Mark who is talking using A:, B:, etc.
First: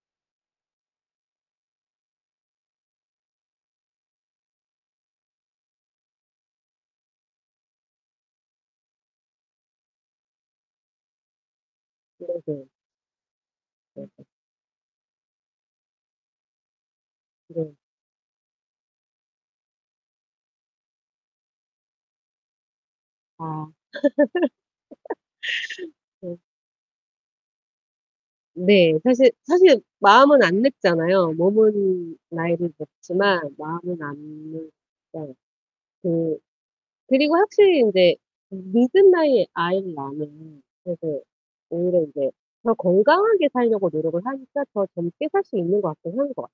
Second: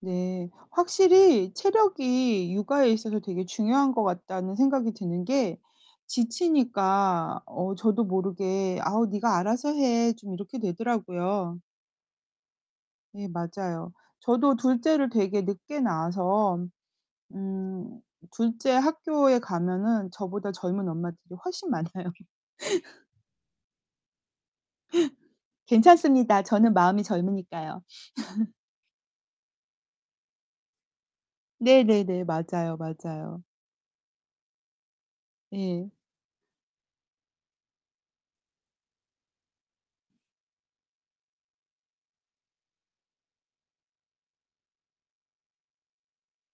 A: 네. 확실히 체력이 육아에 있어서 되게 중요한 것 같다는 생각이 드는 게 지치니까 어 저도 모르게 "아우 니가 알아서 해." 좀 이렇게 되더라고요.
B: 네네.
A: 예 맞아요.
B: 네.
A: 저도 둘째를 되게 늦게 낳아서
B: 네.
A: 음 둘째 학교에 가면은 저보다 젊은 엄마들이 훨씬 많아요.
B: 아. 네.
A: 괜찮습니다. 저는 마음이 젊으니까요.
B: 네 사실 사실 마음은 안 늙잖아요. 몸은
A: 네네네.
B: 나이를
A: 맞아요, 맞아요.
B: 먹지만 마음은 안 늙어요.
A: 예.
B: 그 그리고 확실히 인제 음 늦은 나이에 아이를 낳으면은 되게 오히려 이제 더 건강하게 살려고 노력을 하니까 더 젊게 살 수 있는 것 같긴 한 것 같